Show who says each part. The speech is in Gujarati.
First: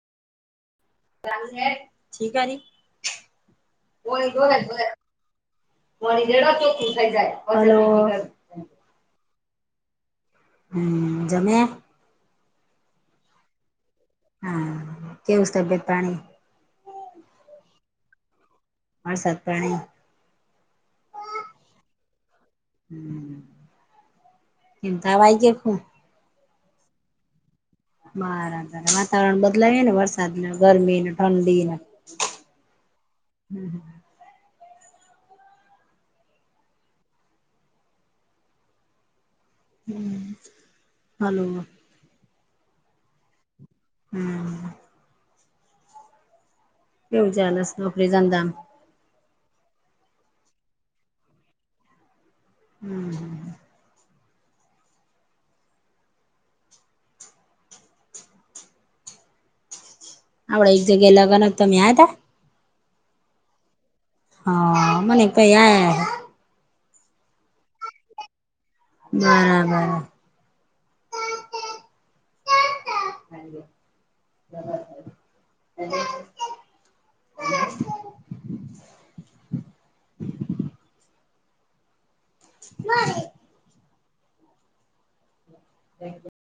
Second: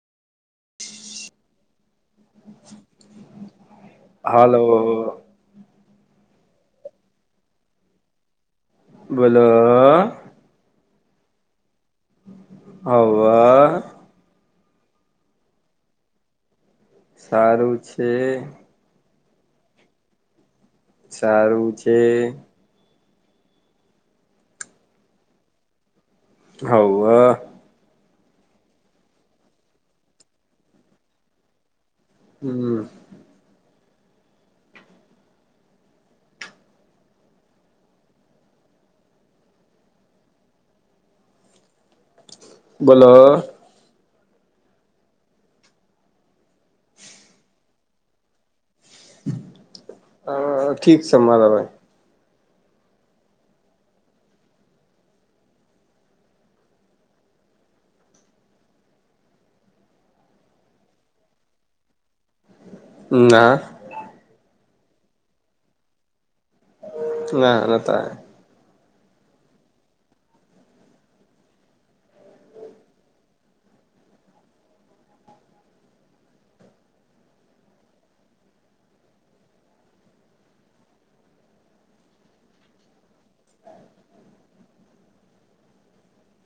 Speaker 1: ત છે ઠીક જી બો
Speaker 2: હાલો
Speaker 1: મ જેડ ચોખ્ખું થઈ જાયલો [unintelligible]
Speaker 2: બોલો.
Speaker 1: હમ જમે્યા [unintelligible]
Speaker 2: હવા [unintelligible]
Speaker 1: હા કેમ સ્તભ્યત પાણી
Speaker 2: સારું છે.
Speaker 1: હ સત પ્રાણી
Speaker 2: સારું છે.
Speaker 1: હ ચિંતાવાયજ ખું [unintelligible]
Speaker 2: હવવે [unintelligible]
Speaker 1: બરાબર વાતાવરણ બદલાવીએ ને વરસાદને ગરમીને ઠંડીને
Speaker 2: હમ [unintelligible]
Speaker 1: હમ [unintelligible] હમ હલો [unintelligible]
Speaker 2: બોલો.
Speaker 1: હમ [unintelligible] એુંજાલસ નોકરીજ દાામ [unintelligible]
Speaker 2: અ ઠીક છે મારાભાઈ.
Speaker 1: હમ [unintelligible] આવડ એક જગ્યા લગન તોમે આ હતા.
Speaker 2: ના.
Speaker 1: હા મને તો એ
Speaker 2: ના ન તો
Speaker 1: હમ. [inaudible] મળરી [unintelligible] થેકયુ [unintelligible]